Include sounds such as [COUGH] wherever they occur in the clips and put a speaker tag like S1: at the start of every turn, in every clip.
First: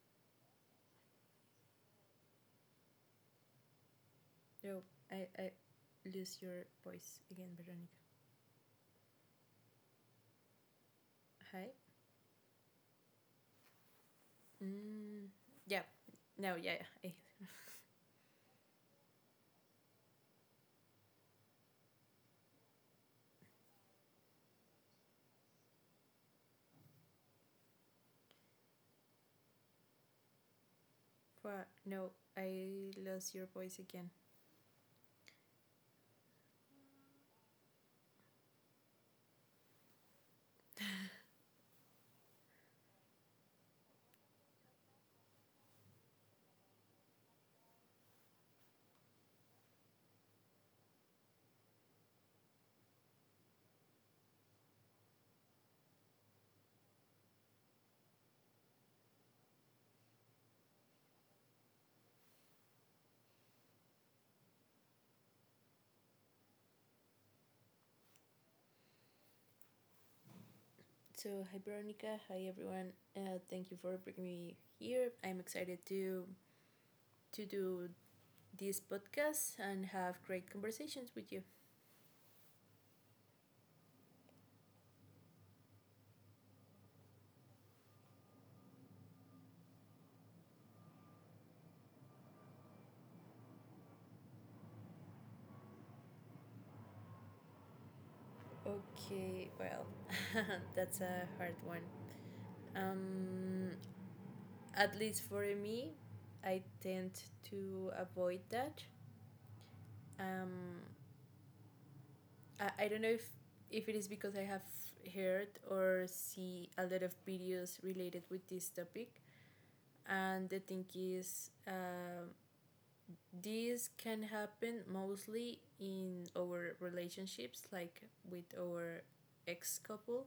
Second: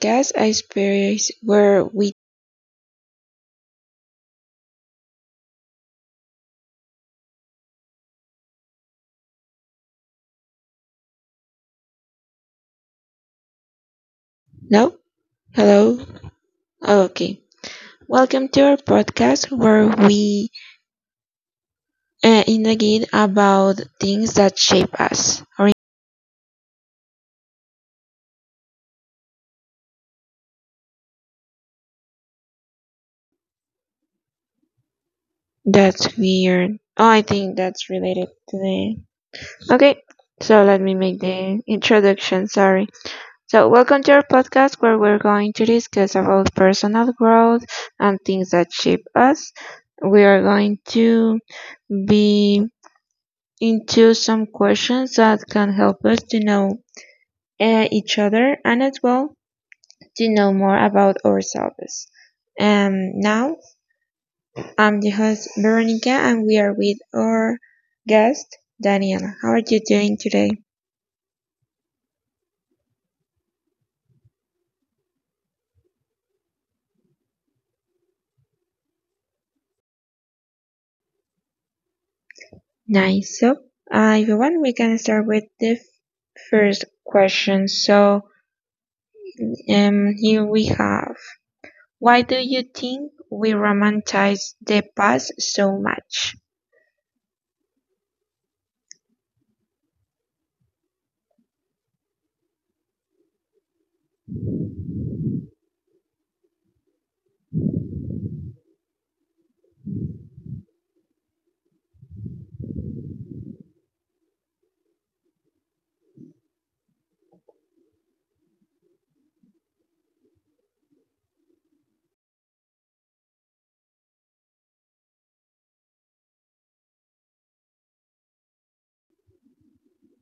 S1: podcast, I space where we.
S2: No, I lose your voice again, Veronica. Hi.
S1: No,
S2: Mm, yeah.
S1: hello.
S2: No, yeah.
S1: Oh,
S2: yeah. [LAUGHS] I-
S1: okay. Welcome to our podcast where we interrogate about things that shape us. Or
S2: No, I lost your voice again.
S1: that's weird. Oh, I think that's related to the. Okay, so let me make the introduction. Sorry. So welcome to our podcast where we're going to discuss about personal growth and things that shape us. We are going to be into some questions that can help us to know each other and as well to know more about ourselves. Now, I'm the host Veronica and we are with our guest Daniela. How are you doing today?
S2: Hi, Veronica. Hi, everyone. Thank you for bringing me here. I'm excited to do this podcast and have great conversations with you.
S1: Nice. So, if you want, we can start with the first question. So, here we have: Why do you think we romanticize the past so much?
S2: Okay, well, that's a hard one. Um, at least for me, I tend to avoid that. Um, I don't know if it is because I have heard or see a lot of videos related with this topic, and the thing is, this can happen mostly in our relationships, like with our ex couple,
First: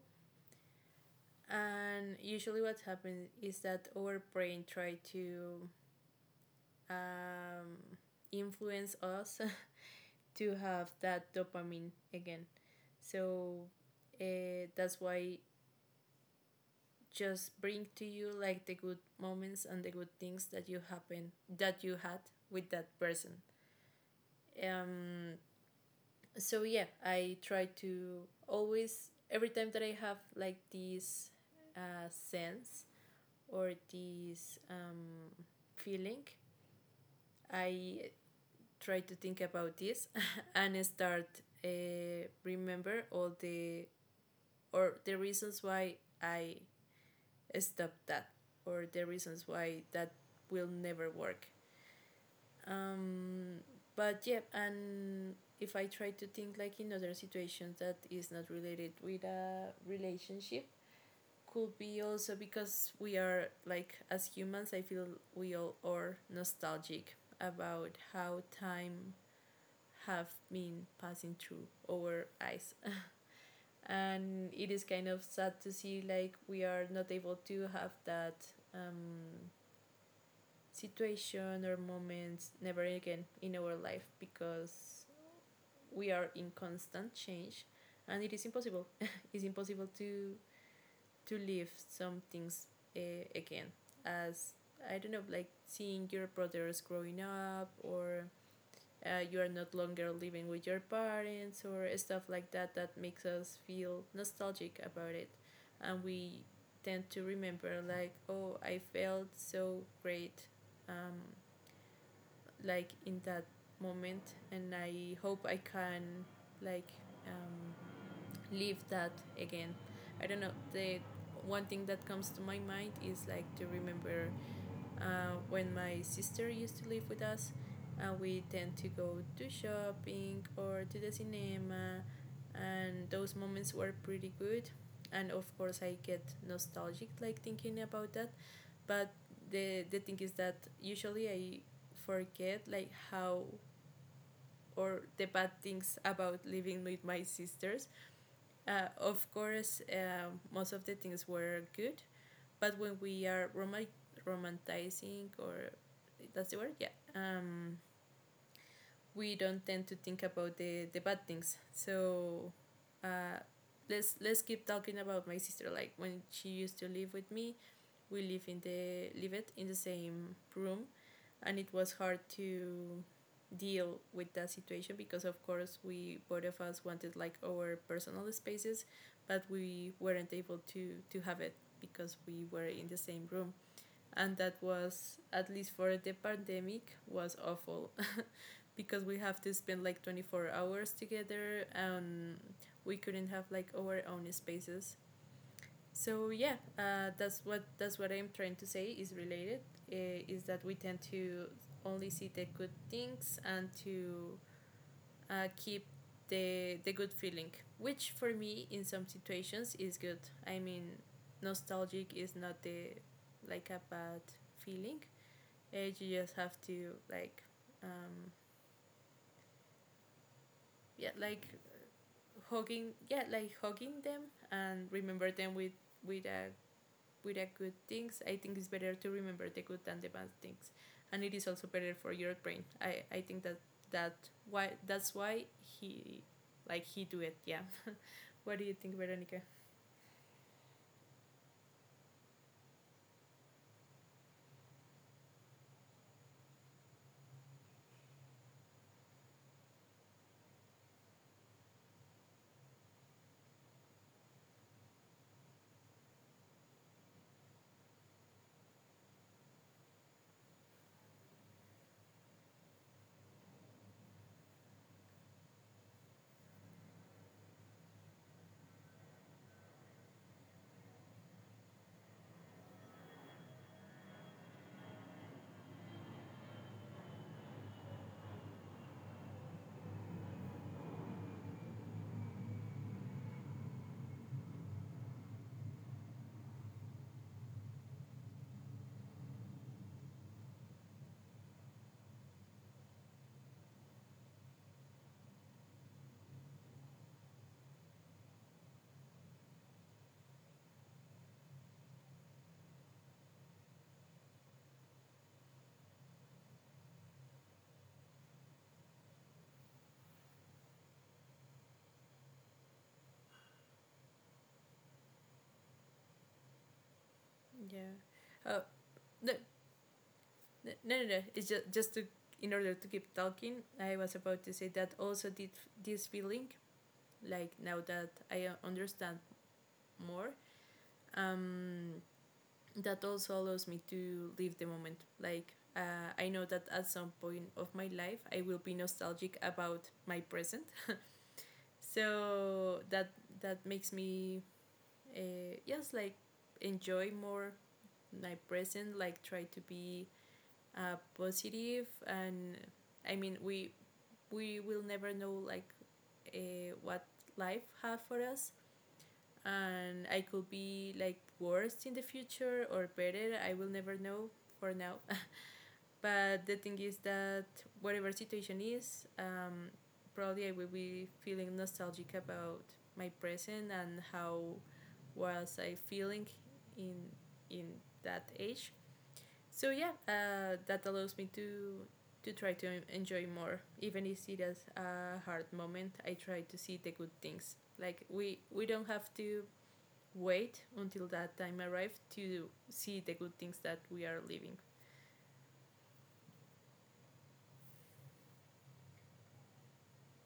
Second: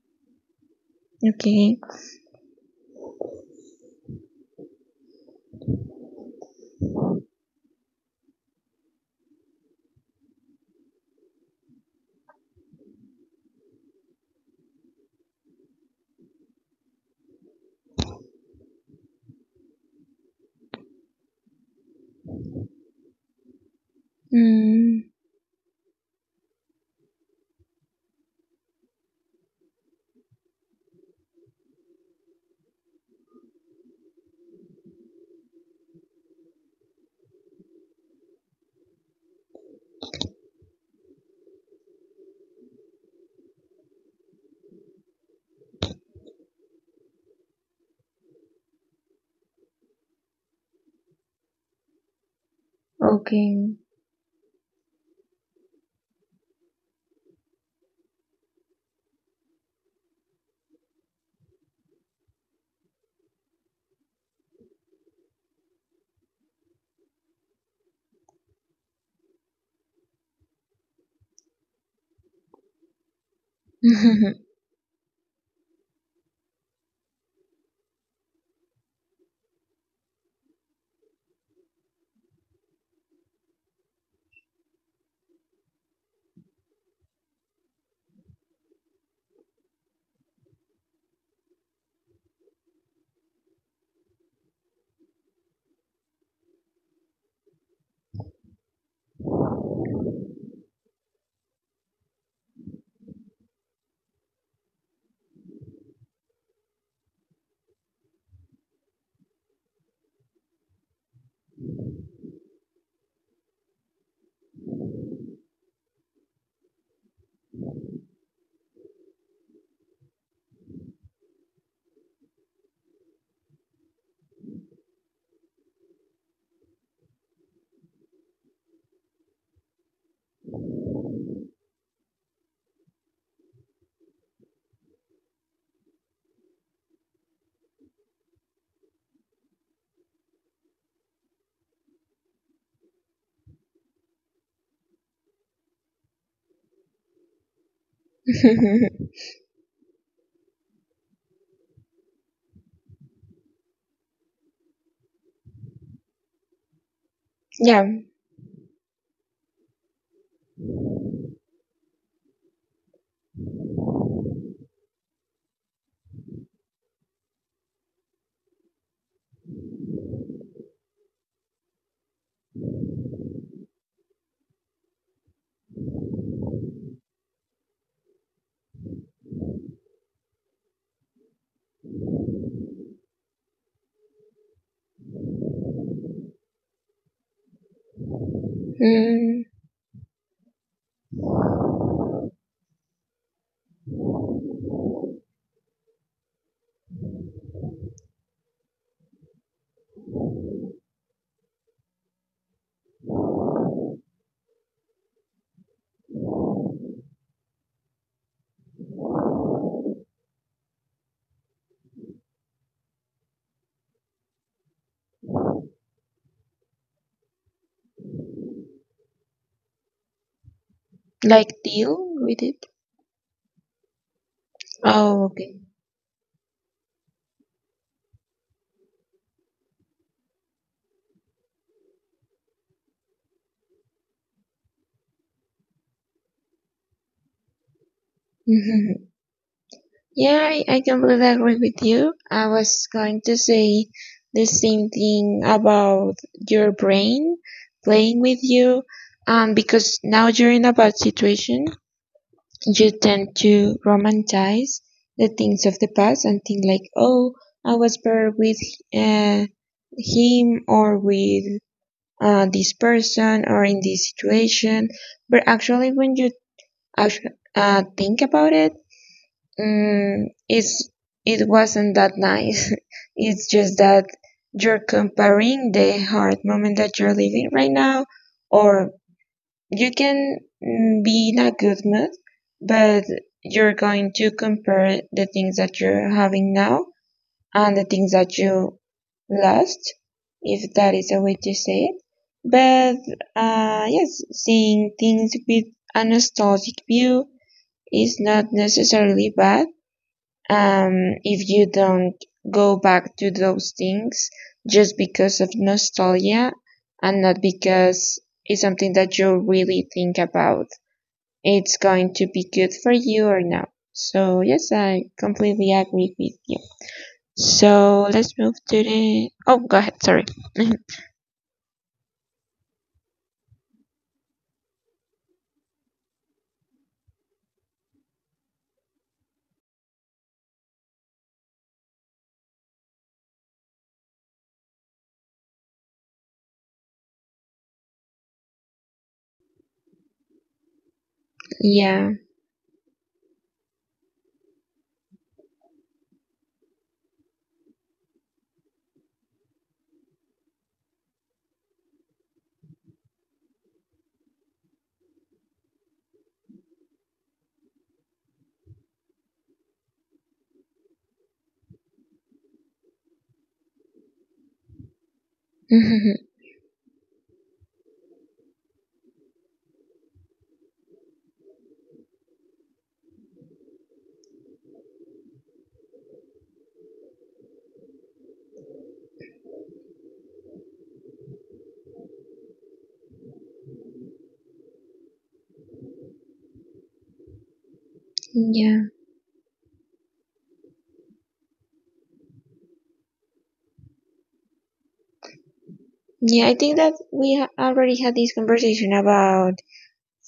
S1: Okay.
S2: and usually what happens is that our brain try to um, influence us [LAUGHS] to have that dopamine again. So that's why just bring to you like the good moments and the good things that you happen that you had with that person.
S1: Mm,
S2: Um so yeah, I try to always every time that I have like this sense or this feeling, I try to think about this [LAUGHS] and start remember all the or the reasons why I stopped that, or the reasons why that will never work. um,
S1: okay.
S2: but yeah, and if I try to think like in other situations that is not related with a relationship, could be also because we are like, as humans I feel, we all are nostalgic about how time have been passing through our eyes [LAUGHS] and
S1: [LAUGHS]
S2: it is kind of sad to see like we are not able to have that um, situation or moments never again in our life because we are in constant change, and it is impossible [LAUGHS] it's impossible to live some things uh, again. As I don't know, like seeing your brothers growing up, or you are not longer living with your parents or stuff like that, that makes us feel nostalgic about it. And we tend to remember like, oh, I felt so great um, like in that moment, and I hope I can like um, live that again. I don't know. The one thing that comes to my mind is like to remember when my sister used to live with us, and we tend to go to shopping or to the cinema, and those moments were pretty good. And of course, I get nostalgic like thinking about that. But the thing is that usually I forget like how, or the bad things about living with my sisters. Of course, most of the things were good, but when we are romanticizing, or that's the word, yeah, um,
S1: Yeah.
S2: we don't tend to think about the bad things. So uh, let's keep talking about my sister. Like when she used to live with me, we live it in the same room, and it was hard to deal with that situation because of course we both of us wanted like our personal spaces, but we weren't able to have it because we were in the same room, and that was at least for the pandemic was awful. [LAUGHS] Because we have
S1: Mm.
S2: to spend like 24 hours together and we couldn't have like our own spaces. So that's what I'm trying to say is related. Is that we tend to only see the good things and to keep the good feeling, which for me in some situations is good. I mean, nostalgic is not the like a bad feeling. You just have to like um, yeah like
S1: Like deal with it?
S2: yeah, like hugging them and
S1: Oh,
S2: remember them
S1: okay.
S2: with with a with a good things. I think it's better to remember the good than the bad things, and it is also better for your brain. I think that that why that's why he like he do it. Yeah. [LAUGHS] What do you think,
S1: [LAUGHS]
S2: Veronica?
S1: Yeah, I completely agree with you. I was going to say the same thing about your brain playing with you. Because now you're in a bad situation, you tend to romanticize the things of the past and think like, oh, I was better with uh, him or with this person or in this situation. But actually, when you actually, think about it, mm, it's it wasn't that nice. [LAUGHS] It's just that you're comparing the hard moment that you're living right now, or you can be in a good mood, but you're going to compare the things that you're having now and the things that you lust, if that is a way to say it. But yes, seeing things with a nostalgic view is not necessarily bad um, if you don't go back to those things just because of nostalgia and not because it's something that you really think about. It's going to be good for you or not. So yes, I completely agree with you.
S2: Yeah.
S1: So let's move
S2: Uh,
S1: to the.
S2: no,
S1: Oh, go ahead. Sorry. [LAUGHS]
S2: no. It's just to in order to keep talking. I was about to say that also did this feeling, like now that I understand more. Um, that also allows me to live the moment. Like, I know that at some point of my life I will be nostalgic about my present.
S1: Yeah.
S2: So that that makes me just like enjoy more my present. Like try to be positive, and I mean we will never know like what life have for us, and I could be like worse in the future or better. I will never know for now.
S1: Mhm.
S2: But the thing is that whatever situation is, probably I will be feeling nostalgic about my present and how was I feeling in in that age. So that allows me to try to enjoy more, even if it is a hard moment. I try to see the good things. Like we don't
S1: Yeah.
S2: have to wait until that time arrives to see the good things that we are living.
S1: Yeah, I think that we already had this conversation about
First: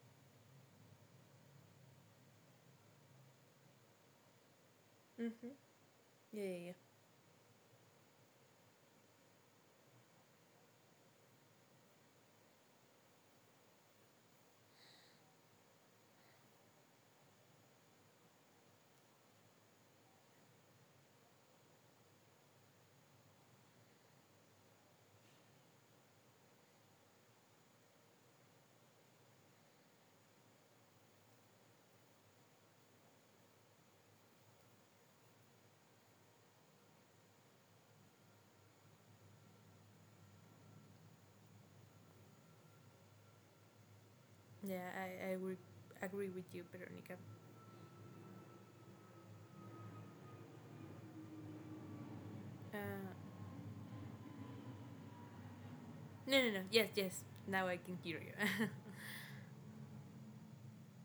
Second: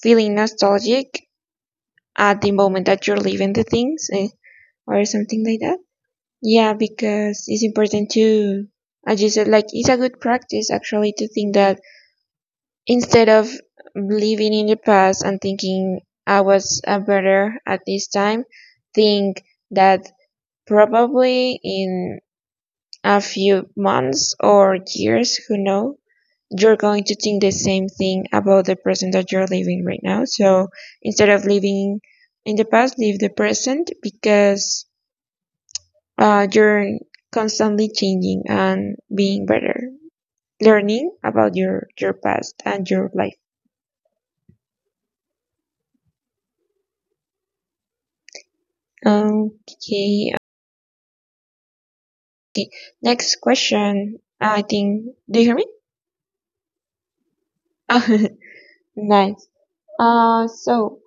S1: feeling nostalgic at the moment that you're leaving the things or something
S2: Mm-hmm.
S1: like that.
S2: Yeah.
S1: Yeah, because it's important to, as you said, like it's a good practice actually to think that instead of living in the past and thinking I was a better at this time, think that probably in a few months or years, who knows? You're going to think the same thing about the present that you're living right now. So instead of living in the past, live the present because you're constantly changing and being better, learning about your past and your life.
S2: I would agree with you, Veronica.
S1: Okay,
S2: Uh,
S1: next question. I think. Do you hear me?
S2: no. Yes, yes. Now I can hear you.
S1: [LAUGHS] Nice. So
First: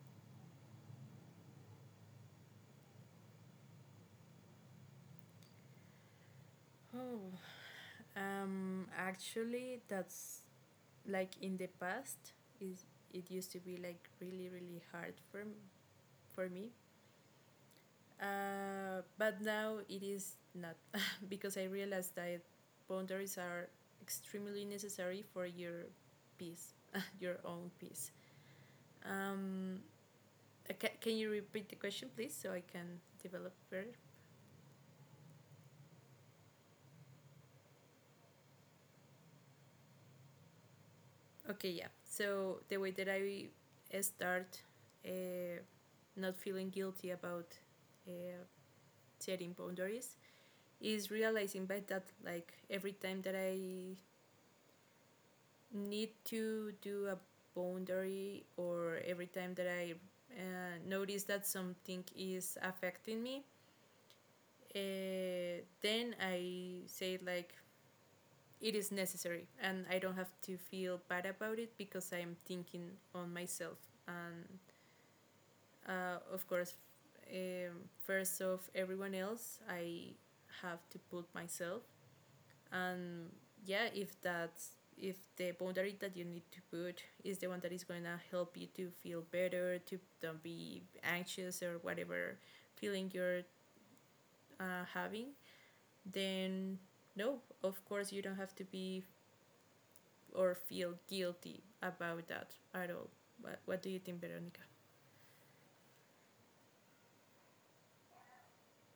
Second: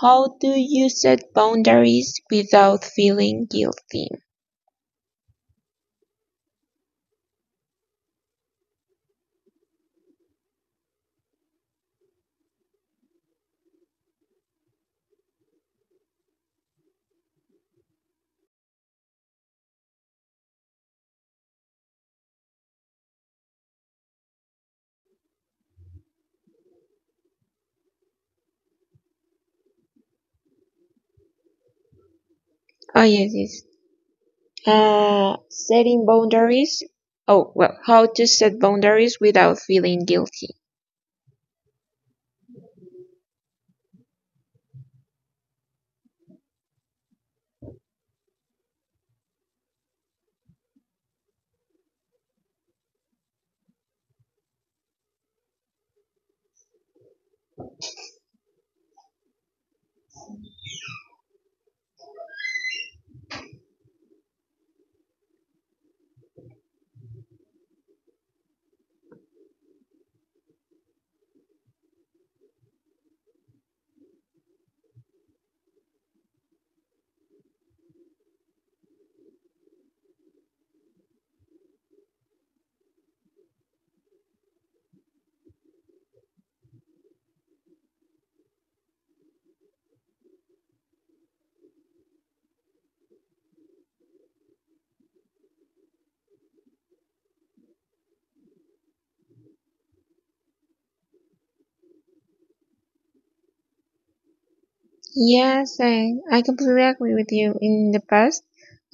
S1: how do you set boundaries without feeling guilty?
S2: [LAUGHS] Oh, actually, that's like in the past. Is it used to be like really, really hard for me. But now it is not. [LAUGHS] Because I realized that boundaries are extremely necessary for your peace, [LAUGHS] your own peace. Um, can you repeat the question, please, so I can
S1: Oh yes,
S2: develop
S1: yes.
S2: further?
S1: Setting boundaries. Oh well, how to set boundaries without feeling guilty.
S2: Okay, yeah. So the way that I start uh, not feeling guilty about uh, setting boundaries is realizing by that like every time that I need to do a boundary, or every time that I notice that something is affecting me, then I say like, it is necessary and I don't have to feel bad about it because I am thinking on myself, and of course, um, first of everyone else I have to put myself. And yeah, if that's if the boundary that you need to put is the one that is going to help you to feel better, to don't be anxious or whatever feeling you're having, then no, of course you don't have to be or feel guilty about that at all. What do you think, Veronica?
S1: Yes, I completely agree with you. In the past,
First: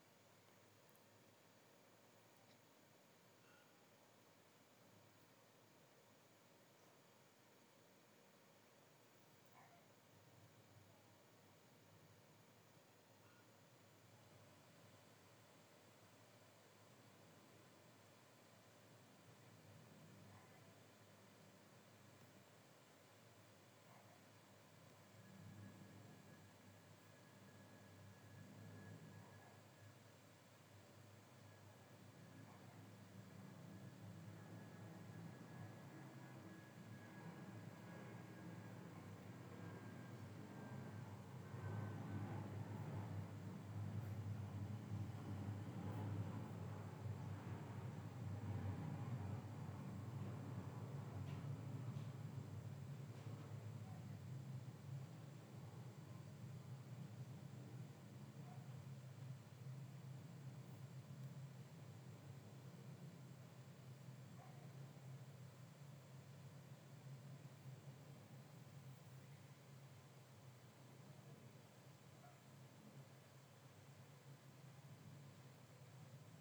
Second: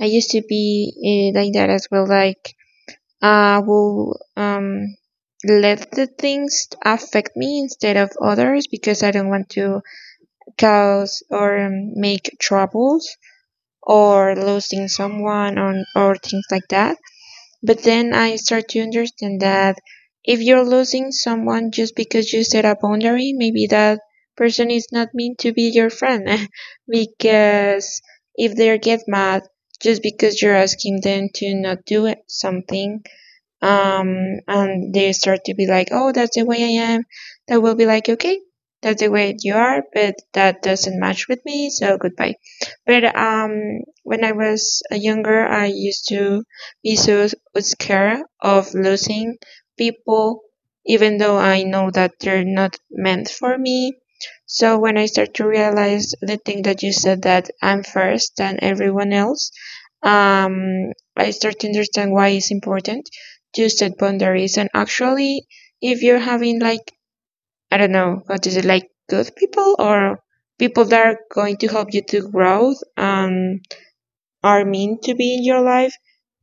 S1: I used to be like that as well. Like I will let the things affect me instead of others because I don't want to cause or make troubles or losing someone or things like that. But then I start to understand that if you're losing someone just because you set a boundary, maybe that person is not meant to be your friend [LAUGHS] because if they get mad just because you're asking them to not do something, and they start to be like, oh, that's the way I am. That will be like, okay, that's the way you are, but that doesn't match with me, so goodbye. But when I was younger, I used to be so scared of losing people, even though I know that they're not meant for me. So when I start to realize the thing that you said, that I'm first than everyone else, I start to understand why it's important you set boundaries. And actually, if you're having like, I don't know what is it, like good people or people that are going to help you to grow and are meant to be in your life,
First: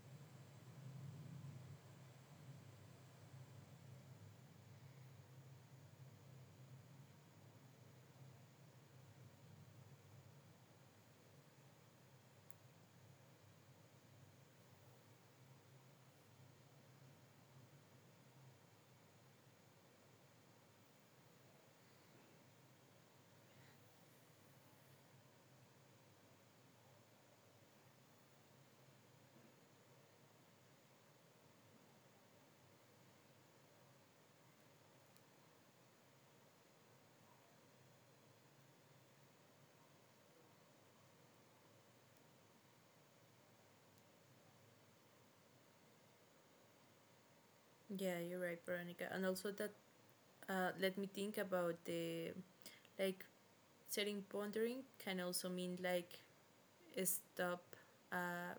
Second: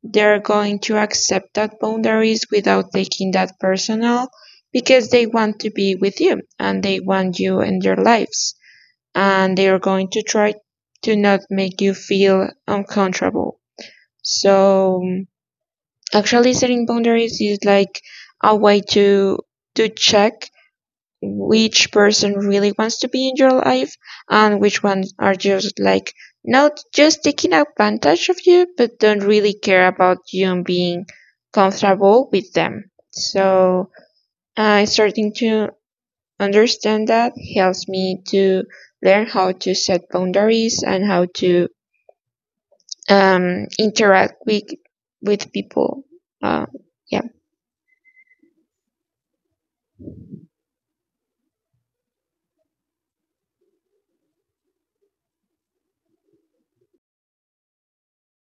S1: they're going to accept that boundaries without taking that personal, because they want to be with you and they want you in their lives, and they are going to try to not make you feel uncomfortable. So actually, setting boundaries is like a way to check which person really wants to be in your life and which ones are just like not just taking advantage of you but don't really care about you and being comfortable with them. So I starting to understand that helps me to learn how to set boundaries and how to interact with people. Uh, yeah.
S2: Yeah, you're right, Veronica. And also that let me think about the like setting pondering can also mean like stop a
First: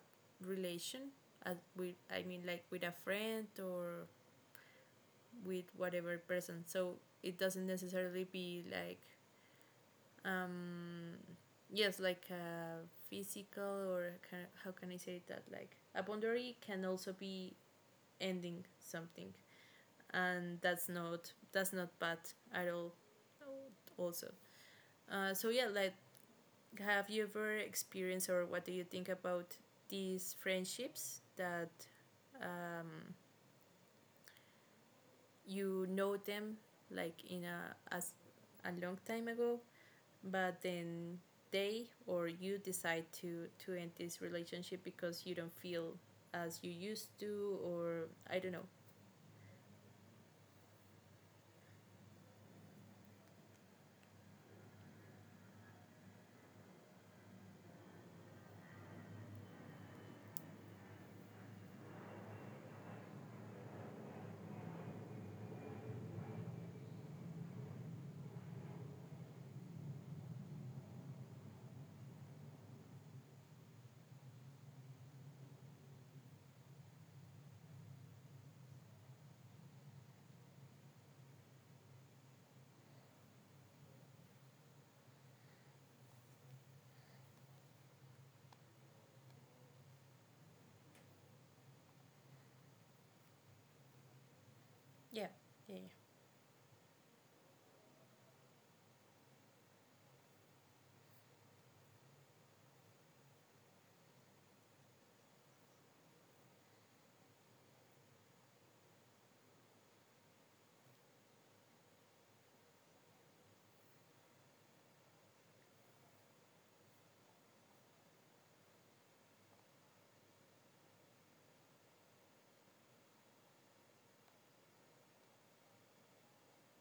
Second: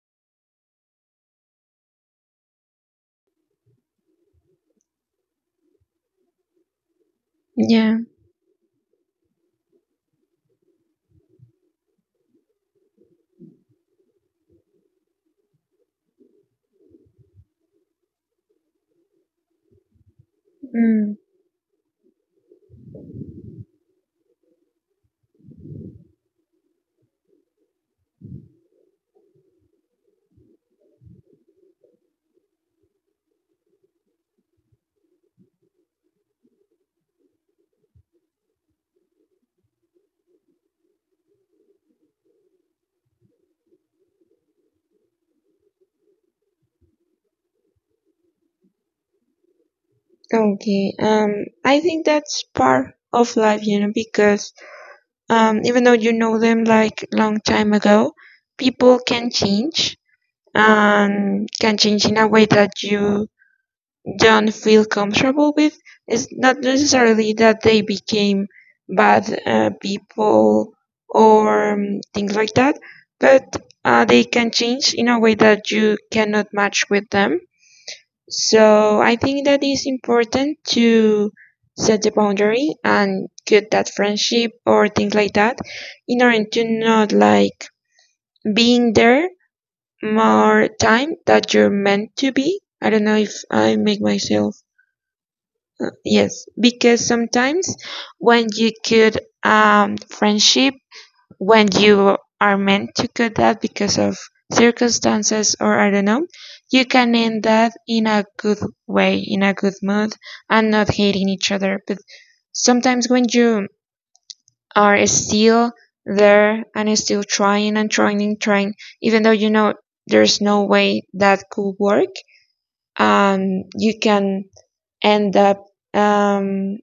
S2: relation as with, I mean, like with a friend or with whatever person. So it doesn't
S1: Yeah.
S2: necessarily be like um yes, like a physical, or can, how can I say that, like a boundary can also be ending something, and
S1: Mm,
S2: that's not bad at all. Also, uh, so yeah like have you ever experienced, or what do you think about these friendships that um, you know them like in a as a long time ago, but then they or you decide to end this relationship because you don't feel as you used to, or I don't know.
S1: okay. I think that's part of life, because even though you know them like long time ago, people can change and can change in a way that you don't feel comfortable with. It's not necessarily that they became bad people or things like that, but they can change in a way that you cannot match with them. So I think that is important to set the boundary and cut that friendship or things like that in order to not like being there more time that you're meant to be. I don't know if I make myself.
S2: yeah yeah
S1: Yes because sometimes when you cut friendship, when you are meant to cut that because of circumstances or I don't know, you can end that in a good way, in a good mood, and not hating each other. But sometimes when you are still there and still trying and trying and trying, even though you know there's no way that could work, you can end up um,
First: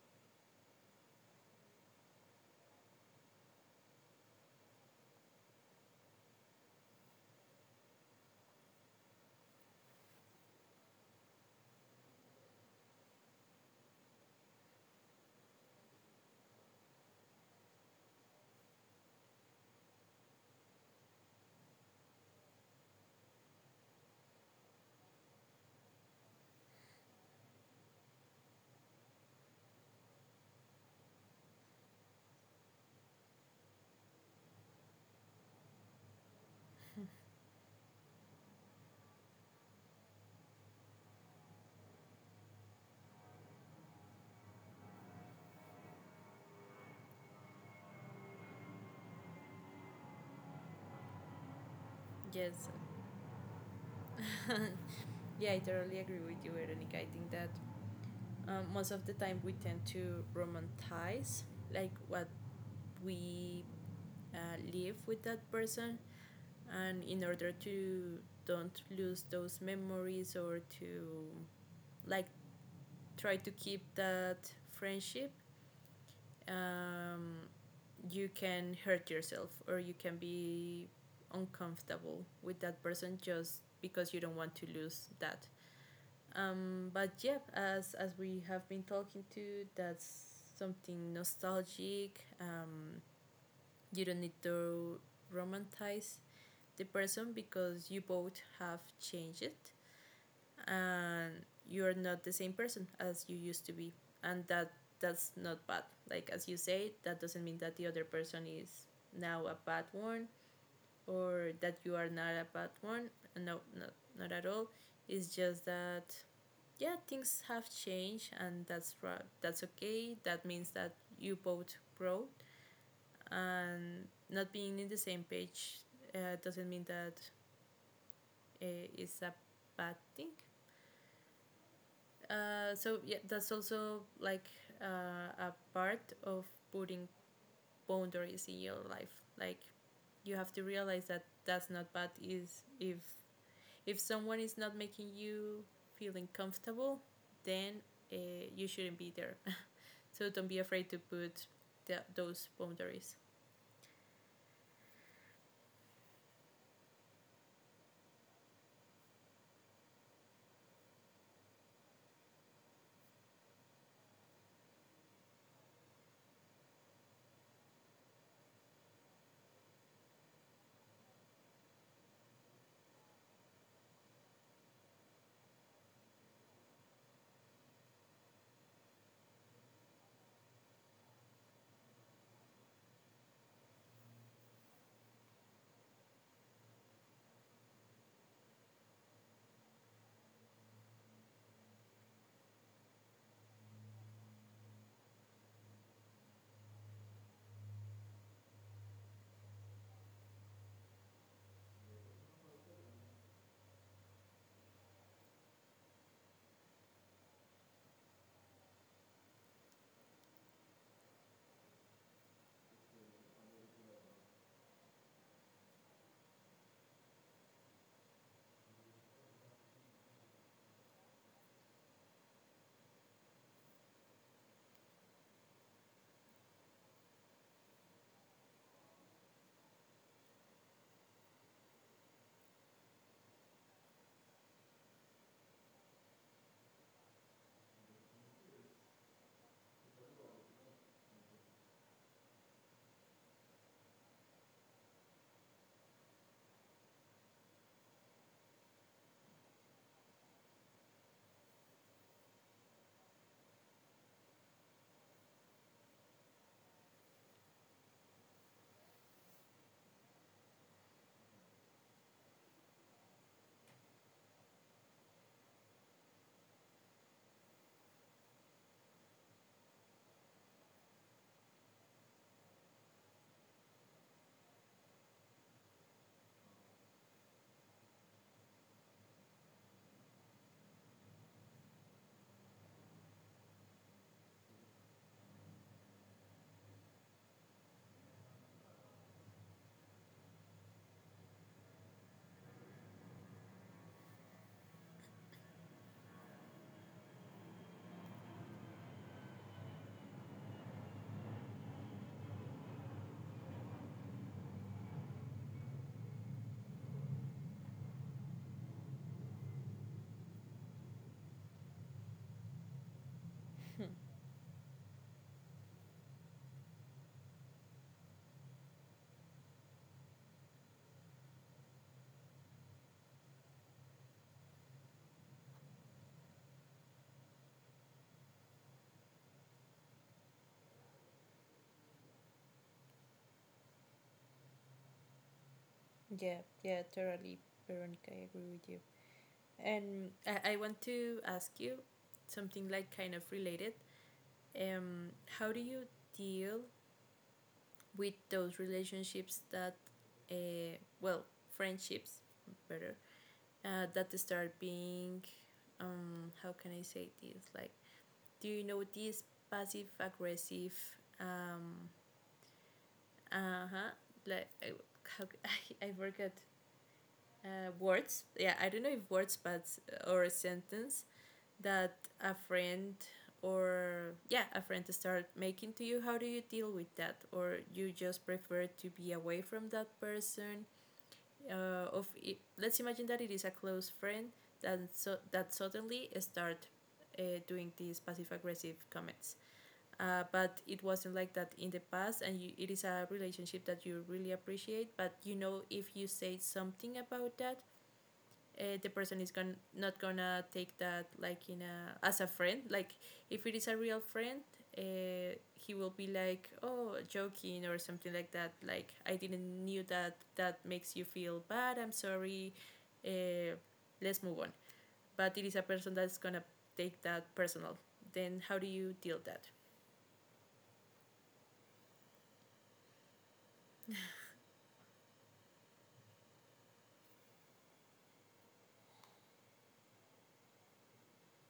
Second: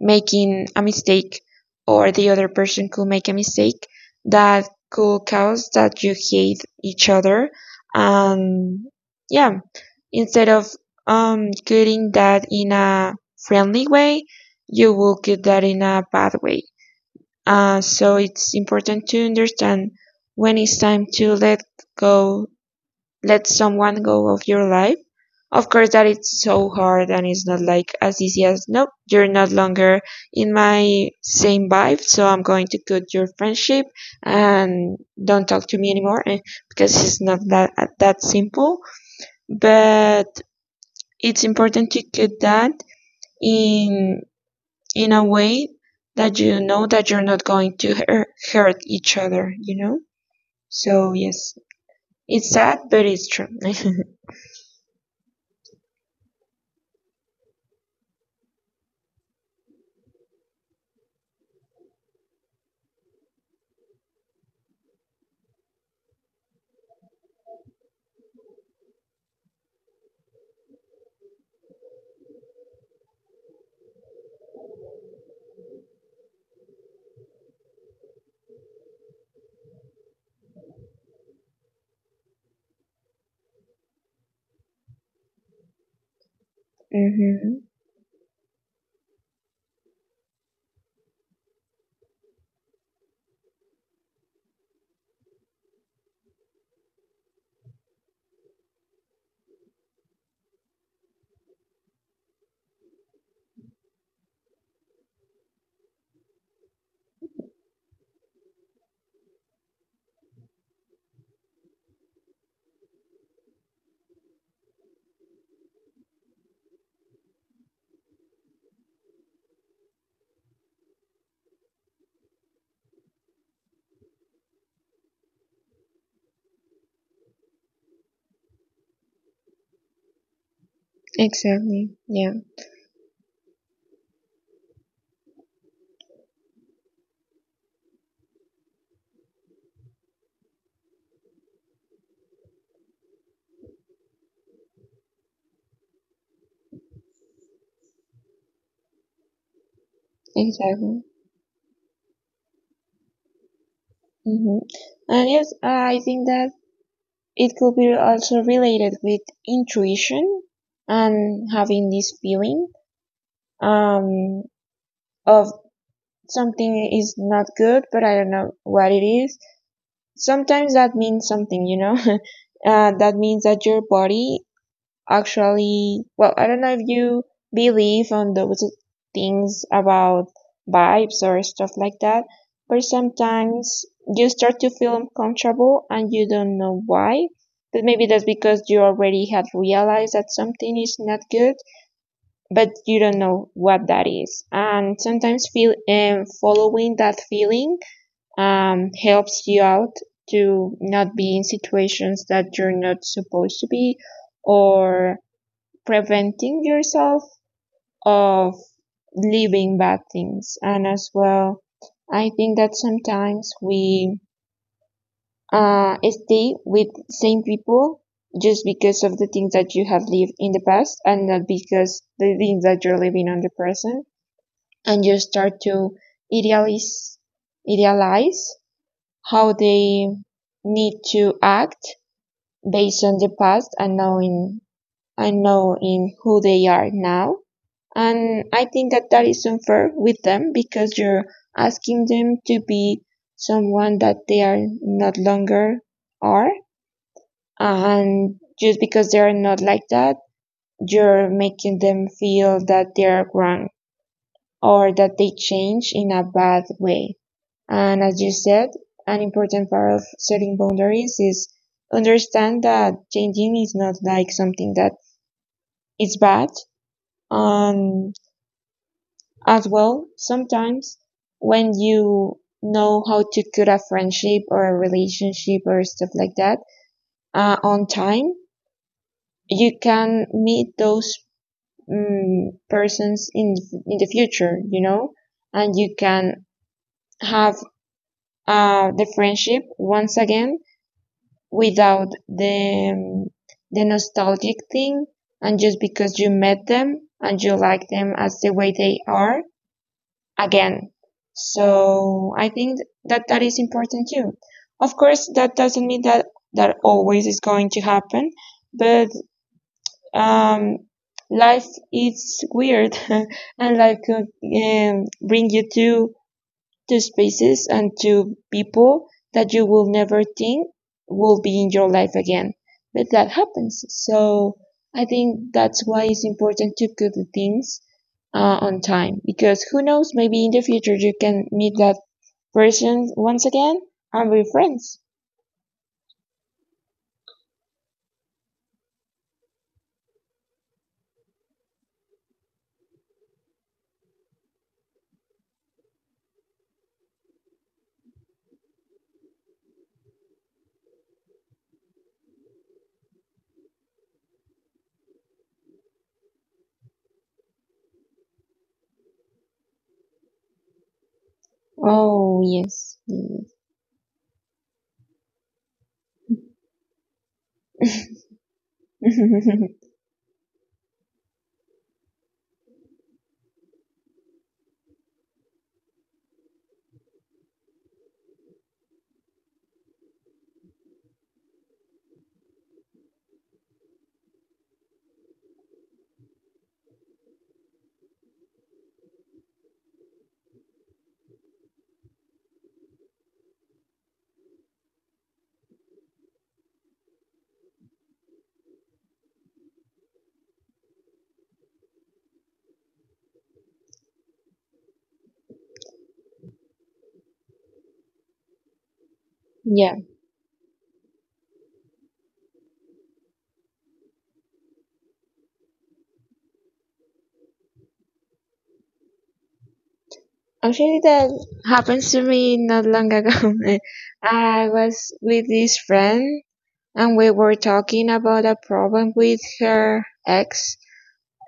S1: making a mistake or the other person could make a mistake that could cause that you hate each other. And, yeah, instead of cutting that in a friendly way, you will cut that in a bad way. So it's important to understand when it's time to go let someone go of your life. Of course, that it's so hard and it's not like as easy as, nope, you're not longer in my same vibe, so I'm going to cut your friendship and don't talk to me anymore, because it's not that that simple. But it's important to cut that in in a way that you know that you're not going to hurt each other, you know? So, yes, it's
S2: yes.
S1: sad, but it's true. [LAUGHS]
S2: [LAUGHS] Yeah, I totally agree with you, Veronica. I think that most of the time we tend to romanticize like what we uh, live with that person, and in order to don't lose those memories, or to like try to keep that friendship, um, you can hurt yourself, or you can be uncomfortable with that person just because you don't want to lose that. But yeah,
S1: Hmm.
S2: as we have been talking to, that's something nostalgic. You don't need to romanticize the person because you both have changed, and you're not the same person as you used to be, and that's not bad. Like as you say, that doesn't mean that the other person is now a bad one, or that you are not a bad one. No, not at all. It's just that yeah, things have changed, and that's right. That's okay. That means that you both grow, and not being in the same page doesn't mean that it's a bad thing.
S1: Exactly. Yeah,
S2: That's also like a part of putting boundaries in your life. Like you have to realize that that's not bad is if if someone is not making you feeling comfortable, then uh, you shouldn't be there. [LAUGHS] So don't be afraid to
S1: exactly.
S2: put those boundaries.
S1: Hmm. And yes, I think that it could be also related with intuition and having this feeling um, of something is not good, but I don't know what it is. Sometimes that means something, you know? [LAUGHS] That means that your body actually, well, I don't know if you believe on those things about vibes or stuff like that, but sometimes you start to feel uncomfortable and you don't know why, but maybe that's because you already had realized that something is not good, but you don't know what that is. And sometimes feel following that feeling helps you out to not be in situations that you're not supposed to be, or preventing yourself of leaving bad things. And as well, I think that sometimes we stay with same people just because of the things that you have lived in the past and not because the things that you're living on the present. And you start to idealize idealize how they need to act based on the past and knowing who they are now. And I think that that is unfair with them because you're asking them to be someone that they are not longer are. And just because they are not like that, you're making them feel that they are wrong or that they change in a bad way. And as you said, an important part of setting boundaries is understand that changing is not like something that is bad. And as well, sometimes when you know how to cut a friendship or a relationship or stuff like that on time, you can meet those persons in the future, and you can have the friendship once again without the nostalgic thing, and just because you met them and you like them as the way they are, again. So I think that that is important too. Of course, that doesn't mean that that always is going to happen, but um, life is weird, [LAUGHS] and life could bring you to spaces and to people that you will never think will be in your life again. But that happens. So I think that's why it's important to do the things on time because who knows, maybe in the future you can meet that person once again and be friends.
S2: Yeah, yeah, totally, Veronica. I agree with you. And I want to ask you something like kind of related. Um, how do you deal with those relationships that, well, friendships, better, that start being, how can I say this, like do you know this passive aggressive um
S1: Oh, yes.
S2: uh-huh like how, I, [LAUGHS] I forgot
S1: Yes.
S2: words, yeah, I don't know if words but
S1: [LAUGHS]
S2: or a sentence that a friend or, yeah, a friend start making to you? How do you deal with that, or you just prefer to be away from that person? uh, of it, let's imagine that it is a close friend that, so that suddenly start uh, doing these passive aggressive comments, but it wasn't like that in the past and you, it is a relationship that you really appreciate, but you know, if you say something about that, the person is going, not gonna take that like in a, as a friend, like if it is a real friend, he will be like, oh, joking or something like that, like I didn't knew
S1: Yeah,
S2: that that makes you feel bad, I'm sorry, uh, let's move on. But it is a person that's gonna take that personal, then how do you deal that?
S1: actually, that happens to me not long ago. [LAUGHS] I was with this friend. And we were talking about a problem with her ex.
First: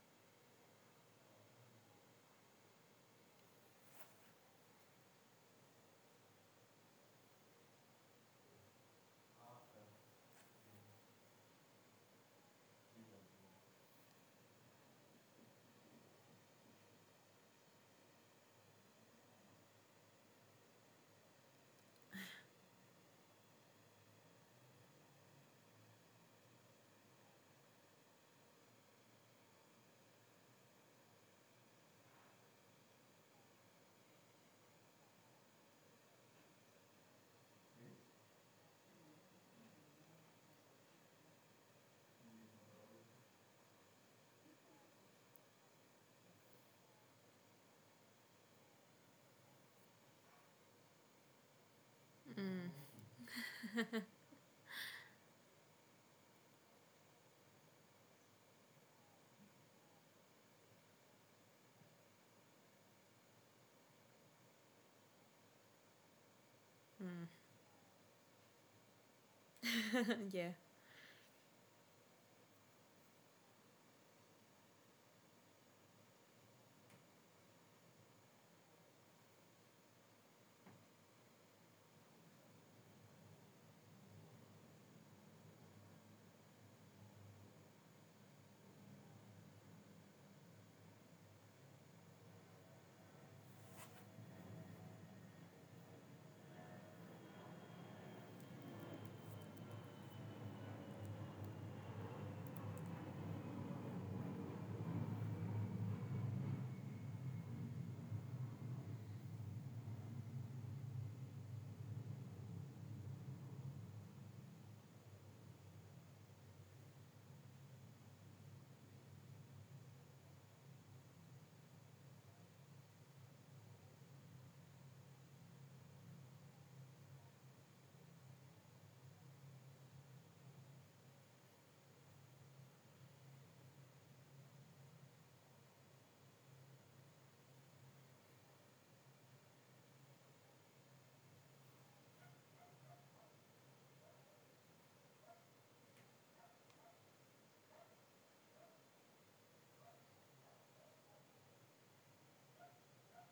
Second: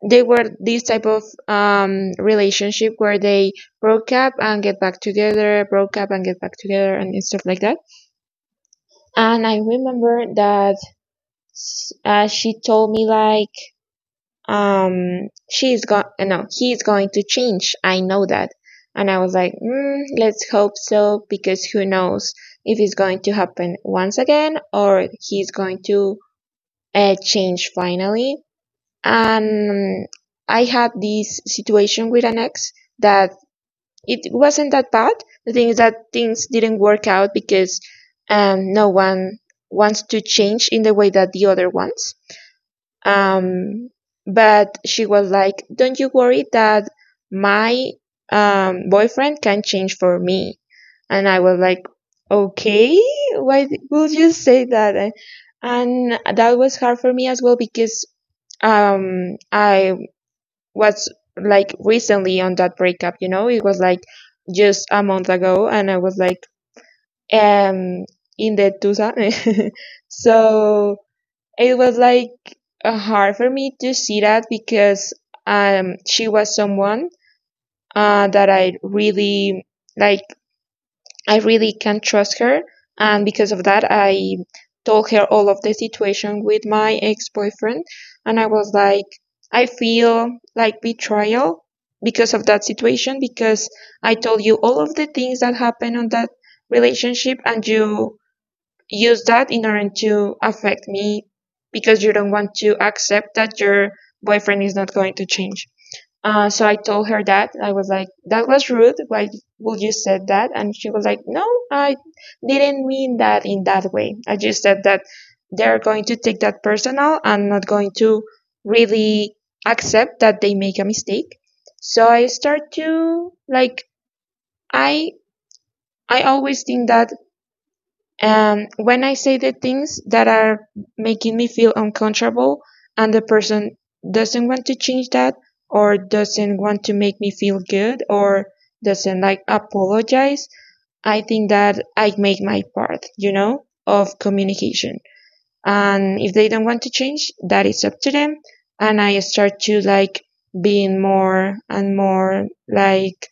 S1: They were this type of relationship where they broke up and get back together, broke up and get back together, and stuff like that. And I remember that she told me like, she's going, no, he's going to change. I know that, and I was like, mm, let's hope so because who knows if it's going to happen once again or he's going to change finally. And I had this situation with an ex that it wasn't that bad. The thing is that things didn't work out because no one wants to change in the way that the other wants. Um, but she was like, "Don't you worry that my boyfriend can change for me," and I was like,
S2: Mm.
S1: "Okay, why would you say that?" And that was hard for me as well because I was like recently on that breakup, It was like just a month ago and I was like
S2: Mm,
S1: um in the 2000. [LAUGHS]
S2: [LAUGHS] yeah,
S1: So it was like hard for me to see that because she was someone that I really like, I really can't trust her. And because of that, I told her all of the situation with my ex boyfriend. And I was like, I feel like betrayal because of that situation, because I told you all of the things that happened on that relationship and you use that in order to affect me because you don't want to accept that your boyfriend is not going to change. So I told her that, I was like, "That was rude. Why would you said that?" And she was like, "No, I didn't mean that in that way. I just said that they're going to take that personal and not going to really accept that they make a mistake." So I start to like I I always think that when I say the things that are making me feel uncomfortable and the person doesn't want to change that, or doesn't want to make me feel good, or doesn't like apologize, I think that I make my part, you know, of communication. And if they don't want to change, that is up to them. And I start to like being more and more like,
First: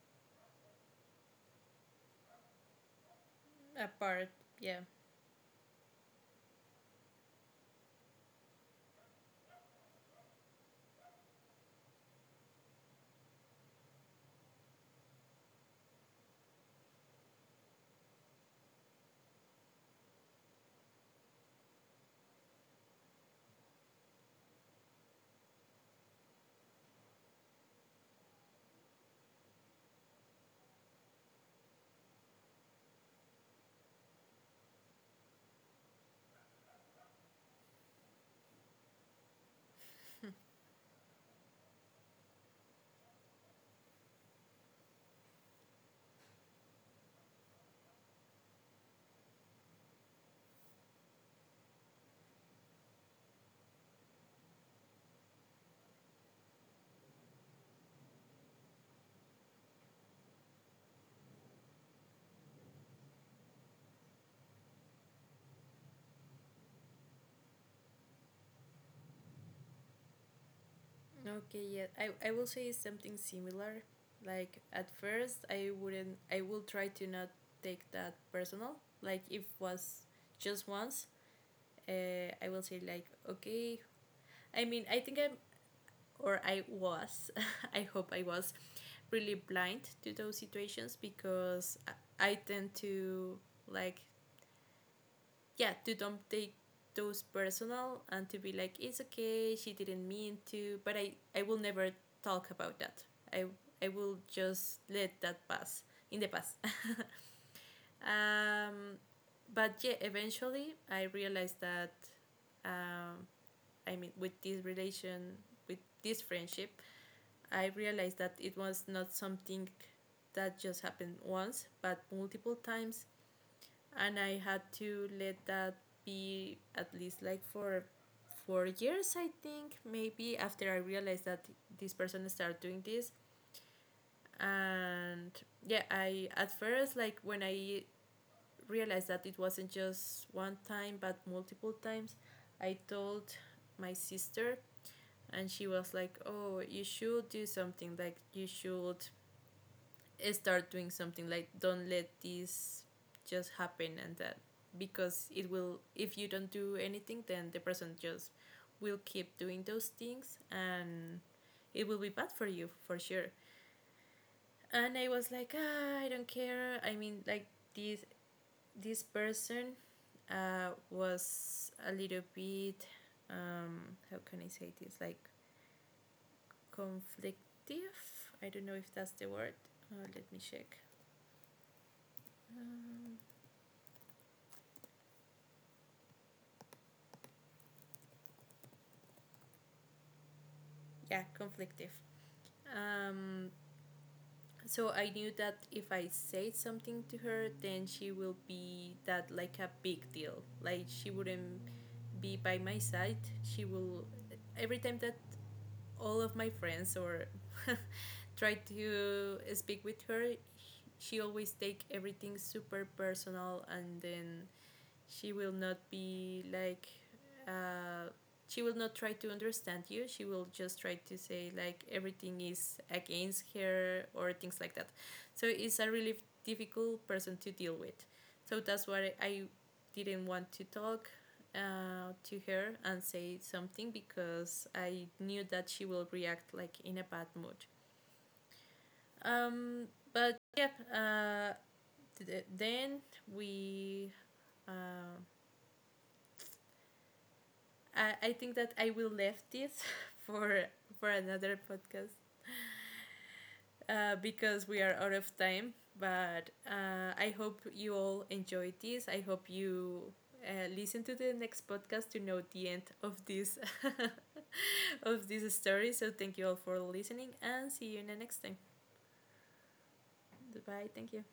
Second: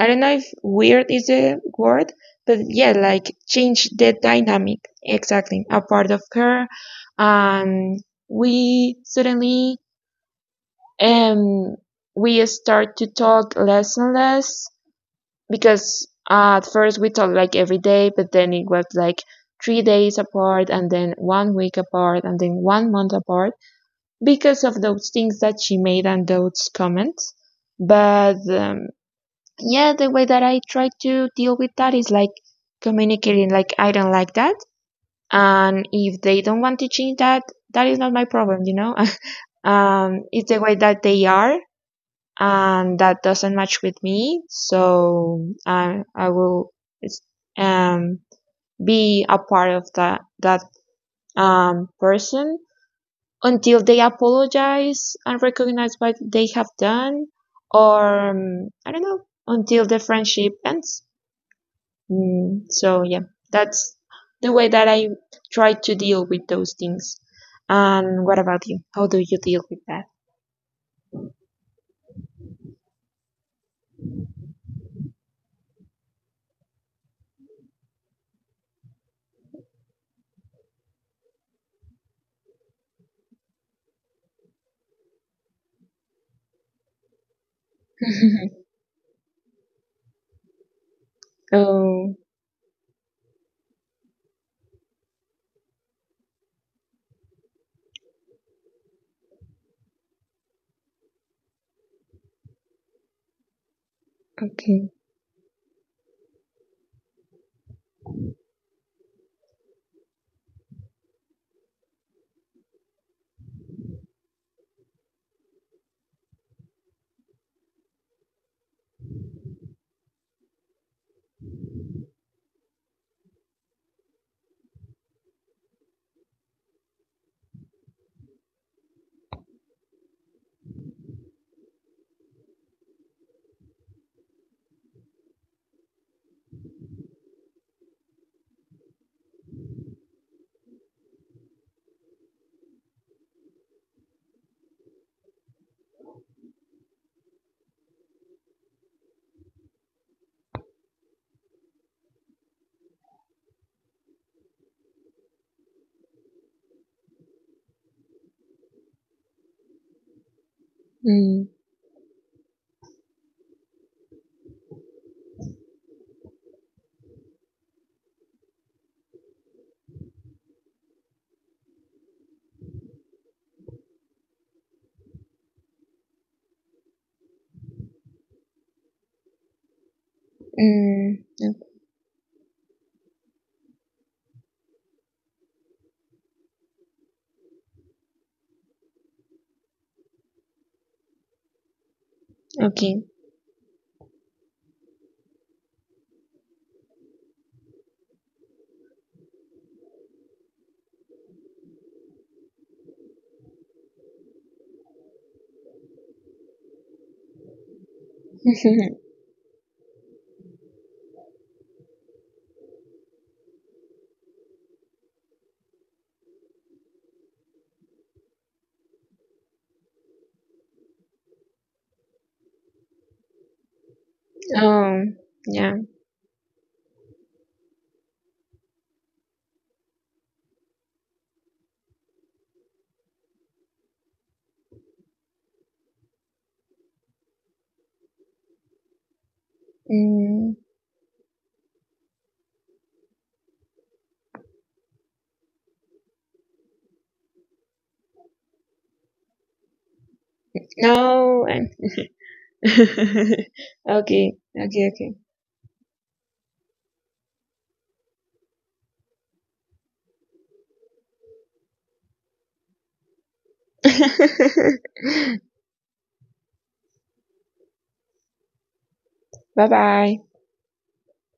S1: I don't know if weird is the word, but yeah, like change the
S2: apart.
S1: dynamic,
S2: Yeah.
S1: exactly, a part of her, and we suddenly um we start to talk less and less because at first we talked like every day, but then it was like 3 days apart and then 1 week apart and then 1 month apart because of those things that she made and those comments. But yeah, the way that I try to deal with that is like communicating, like, I don't like that. And if they don't want to change that, that is not my problem, you know? [LAUGHS] It's the way that they are, and that doesn't match with me. So I will um, be a part of that, that person until they apologize and recognize what they have done, or I don't know, until the friendship ends. Mm, so yeah, that's the way that I try to deal with those things. And what about you? How do you deal with that?
S2: Okay. Yeah. I will say something similar. Like at first, I wouldn't. I will try to not take that personal. Like if was just once, I will say like, okay. I mean, I think I'm or I was. [LAUGHS] I hope I was really blind to those situations
S1: [LAUGHS]
S2: because
S1: Oh,
S2: I tend to like, yeah, to don't take those personal and to be like, it's okay, she didn't mean to, but I will never talk about that. i I will just
S1: okay.
S2: let that pass in the past. [LAUGHS] Um, but yeah, eventually I realized that, um, I mean, with this relation, with this friendship, I realized that it was not something that just happened once but multiple times, and I had to let that be at least like for 4 years, I think, maybe after I realized that this person started doing this. And yeah, I at first, like when I realized that it wasn't just one time but multiple times, I told my sister, and she was like, oh, you should do something, like, you should start doing something like, don't let this just happen, and that because it will, if you don't do anything, then the person just will keep doing those things, and
S1: Mm,
S2: it will be bad for you for sure. And I was like, ah, I don't care. I mean, like, this this person was a little bit, how can I say this, like, conflictive, I don't know if that's the word. Let me check.
S1: mm,
S2: um, yeah, conflictive.
S1: okay.
S2: um, so I knew that if I said something to her, then she will be that like a big deal, like she wouldn't be by my side. She will, every time that all of my friends or [LAUGHS] try
S1: [LAUGHS]
S2: to speak with her, she always take everything super personal, and then she will not be like, uh, she will not try to understand you, she will just try to say like everything is against her or things like that.
S1: um,
S2: So
S1: yeah.
S2: it's a really difficult person to deal with. So that's why I didn't want to talk to her and say something, because I knew that she will react like in a bad mood. um, but
S1: Mm,
S2: yeah, then we, uh, I think that I will leave this [LAUGHS] for for
S1: no.
S2: another
S1: I
S2: podcast,
S1: [LAUGHS] okay.
S2: because we
S1: Okay.
S2: are
S1: Okay.
S2: out of time. But I hope you all enjoyed this. I hope you listen to the next podcast to know the end of this
S1: [LAUGHS]
S2: [LAUGHS] of this story. So thank you all for listening and see you in the next time.
S1: Bye bye.
S2: Bye. Thank you.